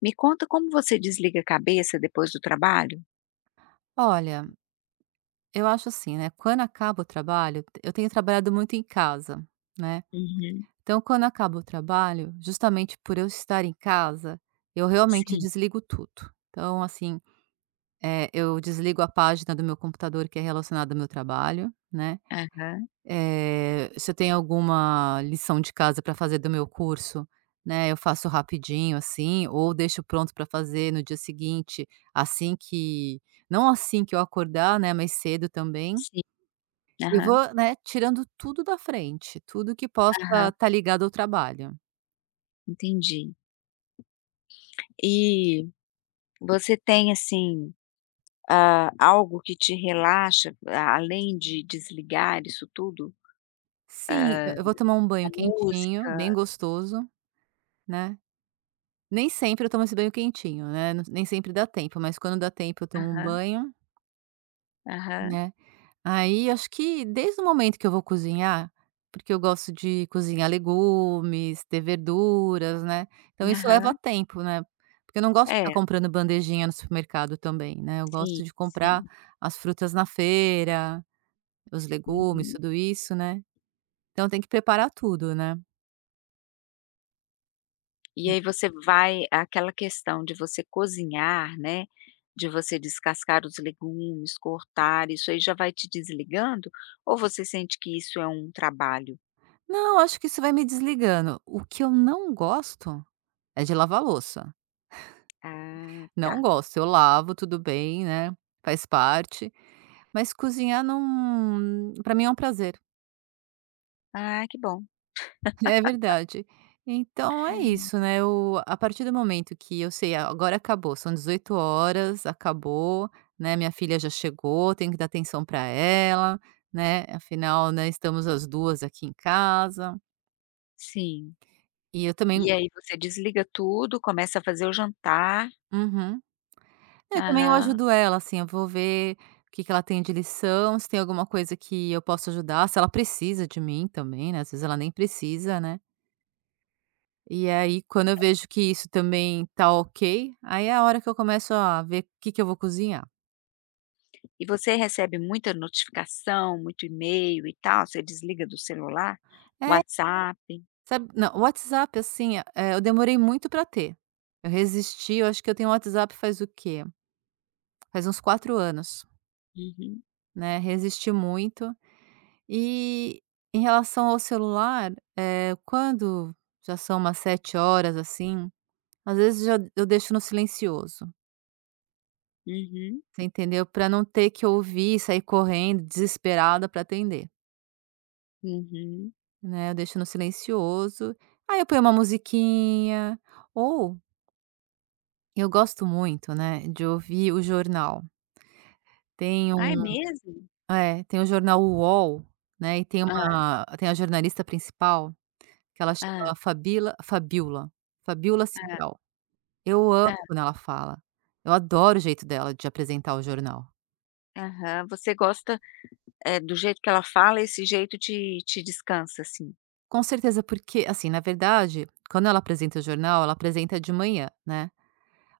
Me conta como você desliga a cabeça depois do trabalho? Olha, eu acho assim, né, quando acaba o trabalho eu tenho trabalhado muito em casa, né, Uhum, então quando acaba o trabalho, justamente por eu estar em casa, eu realmente sim. desligo tudo. Então assim, eu desligo a página do meu computador que é relacionada ao meu trabalho, né, Aham, se eu tenho alguma lição de casa para fazer do meu curso, né, eu faço rapidinho, assim, ou deixo pronto para fazer no dia seguinte, assim que não assim que eu acordar, né, mas cedo também. sim. Eu Aham, vou, né, tirando tudo da frente, tudo que possa aham, estar ligado ao trabalho. entendi. E você tem, assim, algo que te relaxa, a além de desligar isso tudo? Sim, Hã, eu vou tomar um a banho quentinho, música? bem gostoso, né. Nem sempre eu tomo esse banho quentinho, né, n nem sempre dá tempo, mas quando dá tempo eu tomo um Aham, banho, aham, né. Aí acho que desde o momento que eu vou cozinhar, porque eu gosto de cozinhar legumes, ter verduras, né, então isso leva aham. tempo, né, porque eu não gosto de É, ficar comprando bandejinha no supermercado também, né, eu sim, gosto de comprar sim. as frutas na feira, os legumes, Uhum. tudo isso, né. Então tem que preparar tudo, né. E aí você vai aquela questão de você cozinhar, né, de você descascar os legumes, cortar, isso aí já vai te desligando? Ou você sente que isso é um trabalho? Não, acho que isso vai me desligando. O que eu não gosto é de lavar louça. Ah, tá. Não gosto, eu lavo, tudo bem, né, faz parte, mas cozinhar não para mim é um prazer. Ah, que bom. É verdade. Então é isso, né, eu a partir do momento que eu sei: "Ah, agora acabou, são 18 horas acabou, né, minha filha já chegou, tenho que dar atenção para ela", né, afinal, né, estamos as 2 aqui em casa. Sim. E eu também. E aí você desliga tudo, começa a fazer o jantar. Uhum. É, também eu Aham. ajudo ela, assim, eu vou ver o que que ela tem de lição, se tem alguma coisa que eu posso ajudar, se ela precisa de mim também, né, às vezes ela nem precisa, né. E aí quando eu vejo que isso também tá ok, aí é a hora que eu começo a ver o que que eu vou cozinhar. E você recebe muita notificação, muito e-mail e tal? Você desliga do celular? É, WhatsApp? sabe não, o WhatsApp, assim, eu demorei muito pra ter. Eu resisti, eu acho que eu tenho WhatsApp faz o quê? Faz uns 4 anos, Uhum, né, resisti muito. E em relação ao celular, quando já são umas 7 horas, assim, às vezes já eu deixo no silencioso, uhum, você entendeu? Para não ter que ouvir, sair correndo desesperada para atender, uhum. né, eu deixo no silencioso, aí eu ponho uma musiquinha, ou eu gosto muito, né, de ouvir o jornal. Tem Ah, é um mesmo? É, tem o jornal UOL, né, e tem Hã, uma tem a jornalista principal que ela hã, chama Fabila Fabiola, Fabiola hã, Cidral. Eu amo quando ela fala. Eu adoro o jeito dela de apresentar o jornal. aham. Você gosta, do jeito que ela fala, esse jeito te descansa, assim. Com certeza, porque, assim, na verdade, quando ela apresenta o jornal, ela apresenta de manhã, né.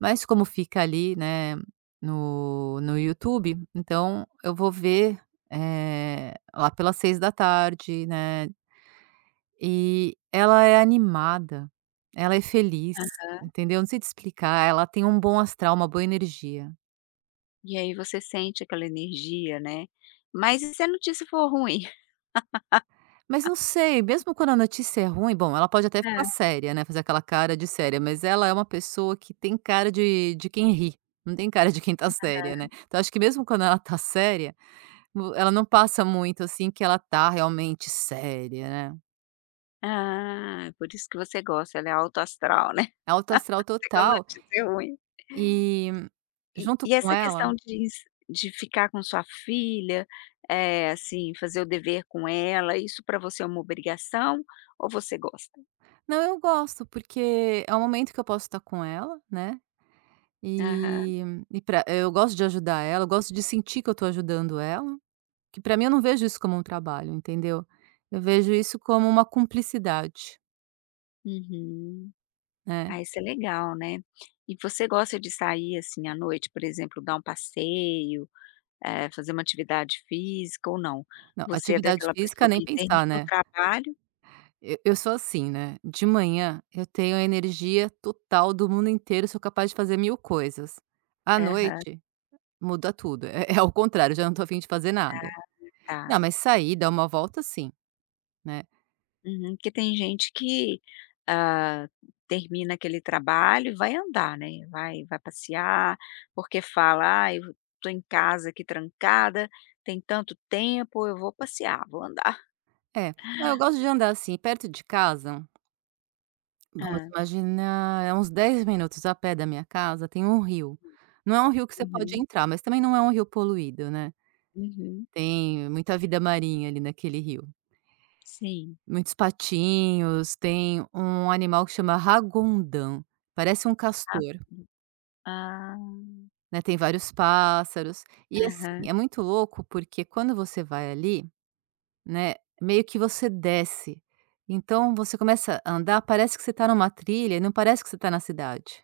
Mas como fica ali, né, no YouTube, então eu vou ver, lá pelas 6 da tarde, né. E ela é animada, ela é feliz, entendeu. Não sei te explicar, ela tem um bom astral, uma boa energia. E aí você sente aquela energia, né. Mas e se a notícia for ruim? Mas não sei, mesmo quando a notícia é ruim, bom, ela pode até ficar É. séria, né, fazer aquela cara de séria, mas ela é uma pessoa que tem cara de quem ri, não tem cara de quem tá séria, né. Então acho que mesmo quando ela tá séria, vo ela não passa muito, assim, que ela tá realmente séria, né. Ah, por isso que você gosta, ela é alto astral, né. É alto astral Se a total notícia é ruim. e E junto e com essa ela questão de s de ficar com sua filha, assim, fazer o dever com ela, isso para você é uma obrigação ou você gosta? não, eu gosto, porque é um momento que eu posso estar com ela, né, Aham. e e pra eu gosto de ajudar ela, eu gosto de sentir que eu tô ajudando ela. Que para mim eu não vejo isso como um trabalho, entendeu? Eu vejo isso como uma cumplicidade, Uhum. né. Ah, isso é legal, né. E você gosta de sair, assim, à noite, por exemplo, dar um passeio, fazer uma atividade física ou não? Não, Você é atividade daquela física pessoa nem que pensar, termina o né. trabalho. Eu sou assim, né, de manhã eu tenho a energia total do mundo inteiro, sou capaz de fazer 1000 coisas. À Aham, noite, muda tudo, é ao contrário, já não tô afim de fazer nada. tá. Não, mas sair, dar uma volta sim, né. Uhum, porque tem gente que, hã, termina aquele trabalho e vai andar, né, vai passear, porque fala: "Ai, eu tô em casa aqui trancada, tem tanto tempo, eu vou passear, vou andar". É, eu gosto de andar assim, perto de casa. Vamos Hã. imaginar, é uns 10 minutos a pé da minha casa tem um rio. Não é um rio que você pode Uhum, entrar, mas também não é um rio poluído, né. uhum. Tem muita vida marinha ali naquele rio. Sim. Muitos patinhos, tem um animal que chama ragondã, parece um Ah. castor, Ah, né, tem vários pássaros. E assim, aham. é muito louco porque quando você vai ali, né, meio que você desce. Então você começa a andar, parece que você está numa trilha e não parece que você está na cidade.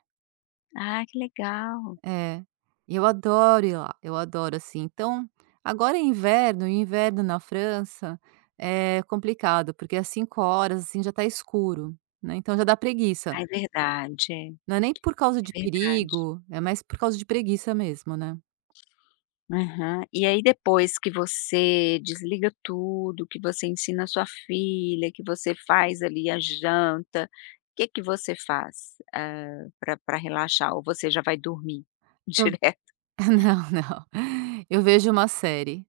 Ah, que legal. É, e eu adoro ir lá, eu adoro, assim. Então, agora é inverno, e inverno na França é complicado, porque às 5 horas assim, já tá escuro, né, então já dá preguiça. Ah, é verdade, é, é Não é nem por causa de verdade. perigo, é mais por causa de preguiça mesmo, né. Aham. E aí depois que você desliga tudo, que você ensina a sua filha, que você faz ali a janta, o que que você faz, para relaxar ou você já vai dormir Eu direto? não, não. Eu vejo uma série,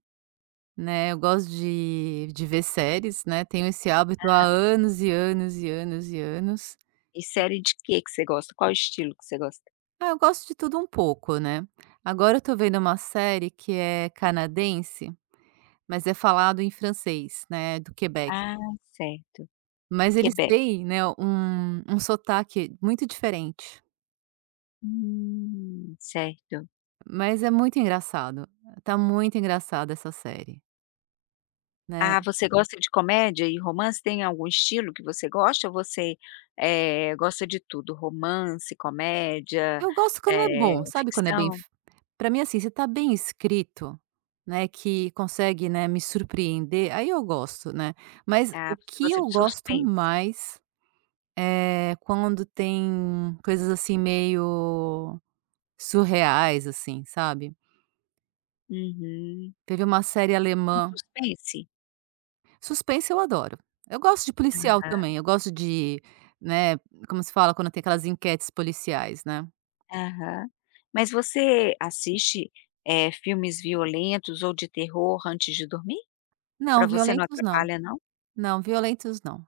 né, eu gosto de ver séries, né, tenho esse hábito há anos e anos e anos e anos. E série de que você gosta? Qual estilo que você gosta? Ah, eu gosto de tudo um pouco, né. Agora eu tô vendo uma série que é canadense, mas é falado em francês, né, do Quebec. Ah, certo. Mas eles Quebec. têm, né, um sotaque muito diferente, Certo. mas é muito engraçado. Tá muito engraçada essa série, né. Ah, você gosta de comédia e romance? Tem algum estilo que você gosta ou você, gosta de tudo? Romance, comédia, Eu gosto quando é bom, sabe quando é bem ficção? f pra mim, assim, se tá bem escrito, né, que consegue, né, me surpreender, aí eu gosto, né. Mas Ah, o você que gosta eu de gosto suspense. mais. Quando tem coisas, assim, meio surreais, assim, sabe. Uhum. Teve uma série Tipo um alemã. suspense? Suspense eu adoro. Eu gosto de policial Aham. também, eu gosto de, né, como se fala quando tem aquelas enquetes policiais, né. Mas você assiste, filmes violentos ou de terror antes de dormir? Não, Para você não violentos não. atrapalha não? Não, violentos não.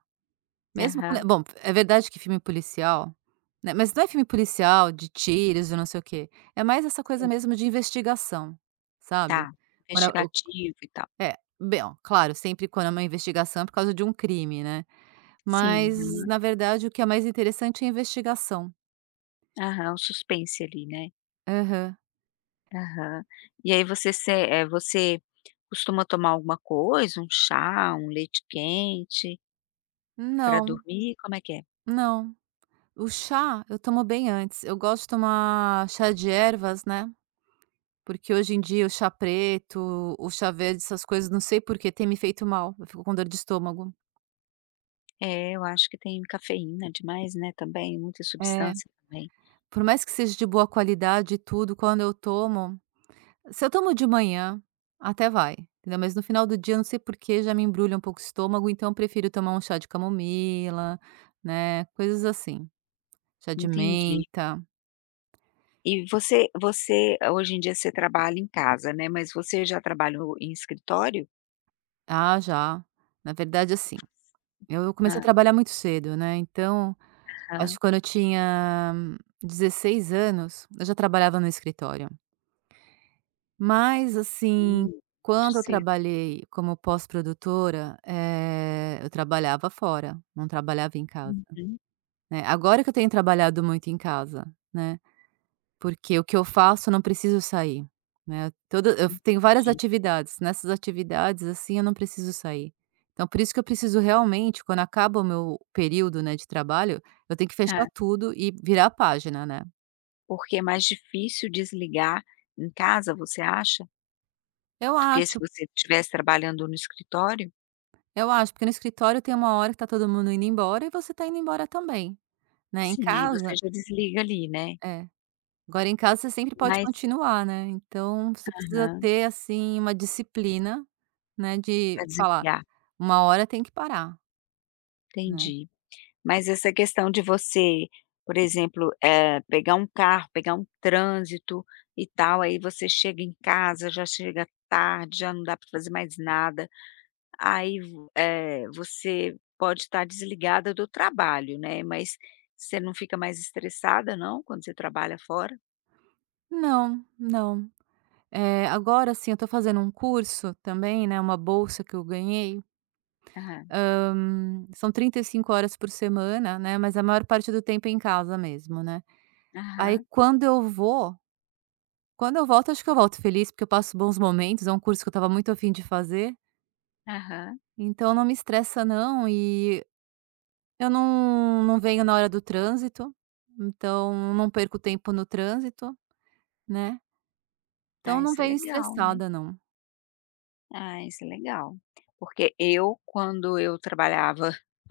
Mesmo quando é Aham, bom, é verdade que filme policial, né, mas não é filme policial de tiros e não sei o quê, é mais essa coisa sim. mesmo de investigação, sabe. Tá, Quando a investigativo e tal. É, bom, claro, sempre quando é uma investigação é por causa de um crime, né. Sim, Mas, aham. na verdade, o que é mais interessante é a investigação. Aham, o suspense ali, né. Aham. Aham. E aí você se eh, você costuma tomar alguma coisa, um chá, um leite quente para Não, dormir? Como é que é? não. O chá eu tomo bem antes. Eu gosto de tomar chá de ervas, né, porque hoje em dia o chá preto, o chá verde, essas coisas, não sei por que, tem me feito mal, eu fico com dor de estômago. É, eu acho que tem cafeína demais, né, também, muita É, substância também. por mais que seja de boa qualidade e tudo, quando eu tomo se eu tomo de manhã, até vai, entendeu? Mas no final do dia, não sei por que, já me embrulha um pouco o estômago, então eu prefiro tomar um chá de camomila, né, coisas assim. Chá de Entendi. menta. E você hoje em dia você trabalha em casa, né, mas você já trabalhou em escritório? Ah, já. Na verdade, assim, eu comecei a trabalhar muito cedo, né, então, acho Aham. que quando eu tinha 16 anos, eu já trabalhava no escritório. Mas, assim, Hum, muito quando eu cedo. trabalhei como pós-produtora, eu trabalhava fora, não trabalhava em casa. Uhum, Né, agora que eu tenho trabalhado muito em casa, né, porque o que eu faço eu não preciso sair, né, toda eu tenho várias entendi. atividades, nessas atividades, assim, eu não preciso sair. Então por isso que eu preciso realmente, quando acaba o meu período, né, de trabalho, eu tenho que É, fechar tudo e virar a página, né. porque é mais difícil desligar em casa, você acha? Eu Do que se acho, você estivesse trabalhando no escritório. eu acho, porque no escritório tem uma hora que tá todo mundo indo embora e você tá indo embora também, né, em Sim, aí você casa já desliga ali, né. é. Agora em casa você sempre pode Mas continuar, né, então você precisa aham, ter, assim, uma disciplina, né, de pra falar: desligar, "Uma hora tem que parar", né. entendi. Mas essa questão de você, por exemplo, pegar um carro, pegar um trânsito e tal, aí você chega em casa, já chega tarde, já não dá para fazer mais nada, você pode estar desligada do trabalho, né, mas você não fica mais estressada não, quando você trabalha fora? Não, não. Agora, sim eu tô fazendo um curso também, né, uma bolsa que eu ganhei, Aham, são 35 horas por semana, né, mas a maior parte do tempo é em casa mesmo, né. Aí aham, quando eu volto, acho que eu volto feliz, porque eu passo bons momentos, é um curso que eu estava muito afim de fazer, aham. então não me estressa não. E eu não venho na hora do trânsito, então não perco tempo no trânsito, né, então Ah, não isso é venho legal, né. estressada não. Ah, isso é legal. Porque eu, quando eu trabalhava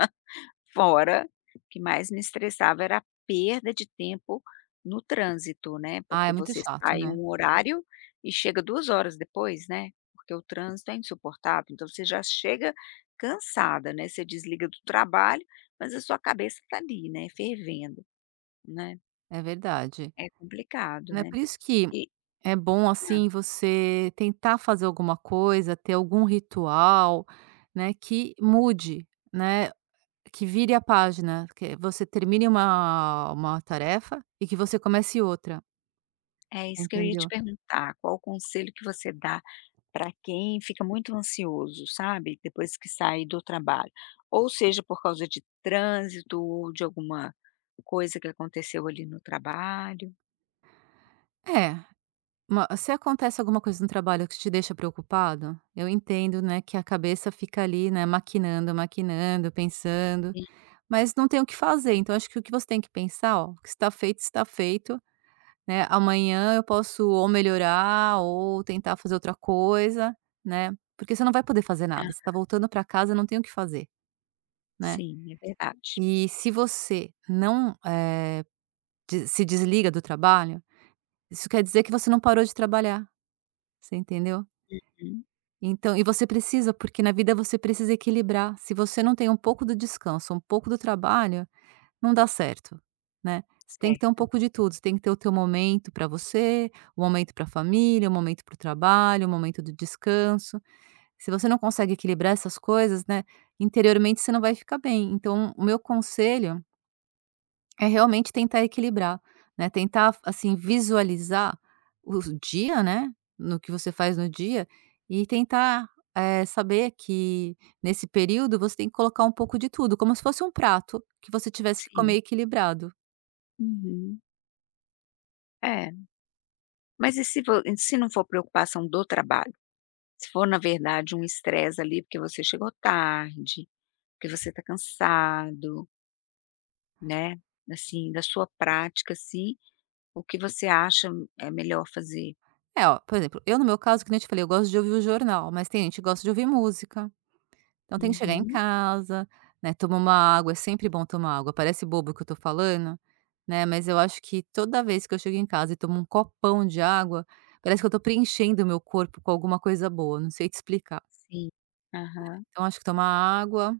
fora, o que mais me estressava era a perda de tempo no trânsito, né, Ah, é porque muito você chato, sai em né, um horário e chega 2 horas depois, né, porque o trânsito é insuportável, então você já chega cansada, né, você desliga do trabalho, mas a sua cabeça tá ali, né, fervendo, né. é verdade. É complicado, Né, né. por isso que E é bom, hã, assim, você tentar fazer alguma coisa, ter algum ritual, né, que mude, né, que vire a página, que você termine uma tarefa e que você comece outra, é isso que eu ia te entendeu? perguntar, qual o conselho que você dá para quem fica muito ansioso, sabe, depois que sai do trabalho, ou seja por causa de trânsito ou de alguma coisa que aconteceu ali no trabalho. É. Ma Se acontece alguma coisa no trabalho que te deixa preocupado, eu entendo, né, que a cabeça fica ali, né, maquinando, maquinando, pensando, Sim, mas não tem o que fazer. Então acho que o que você tem que pensar, ó, o que está feito, né, amanhã eu posso ou melhorar ou tentar fazer outra coisa, né, porque você não vai poder fazer ah. nada, você está voltando para casa, não tem o que fazer, né. Sim, é verdade. E se você não, de se desliga do trabalho, isso quer dizer que você não parou de trabalhar, você entendeu? Uhum, Então e você precisa, porque na vida você precisa equilibrar. Se você não tem um pouco do descanso, um pouco do trabalho, não dá certo, né. Você tem que ter um certo. pouco de tudo, você tem que ter o teu momento para você, o momento para a família, o momento para o trabalho, o momento do descanso. Se você não consegue equilibrar essas coisas, né, interiormente você não vai ficar bem. Então o meu conselho é realmente tentar equilibrar, né, tentar, assim, visualizar o dia, né, no que você faz no dia e tentar, saber que nesse período você tem que colocar um pouco de tudo, como se fosse um prato que você tivesse que Sim. comer equilibrado. Uhum. É, mas e se não for preocupação do trabalho? Se for na verdade um estresse ali porque você chegou tarde, porque você está cansado, né, assim, da sua prática, assim, o que você acha é melhor fazer? É, ó, por exemplo, eu no meu caso, que nem eu te falei, eu gosto de ouvir o jornal, mas tem gente que gosta de ouvir música. Então tem que chegar em Uhum. casa, né, tomar uma água, é sempre bom tomar água, parece bobo o que eu tô falando, né, mas eu acho que toda vez que eu chego em casa e tomo um copão de água, parece que eu tô preenchendo o meu corpo com alguma coisa boa, não sei te explicar. Sim. Aham. Então acho que tomar água,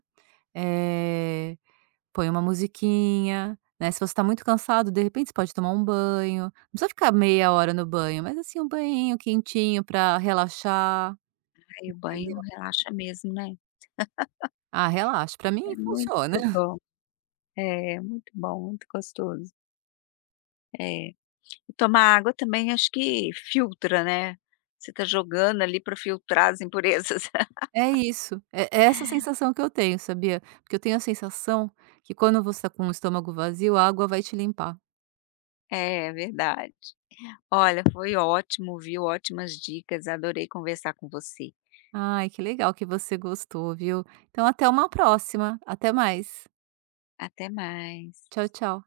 eh, põe uma musiquinha, né, se você tá muito cansado, de repente você pode tomar um banho, não precisa ficar meia hora no banho, mas assim, um banhinho quentinho pra relaxar, Aí o entendeu. banho relaxa mesmo, né. Ah, relaxa, pra mim É muito funciona. bom. É, muito bom, muito gostoso. É. E tomar água também acho que filtra, né. Você tá jogando ali para filtrar as impurezas. É isso, é essa sensação que eu tenho, sabia? Porque eu tenho a sensação que quando você está com o estômago vazio, a água vai te limpar. É, verdade. Olha, foi ótimo, viu, ótimas dicas, adorei conversar com você. Ai, que legal que você gostou, viu? Então até uma próxima, até mais. Até mais. Tchau, tchau.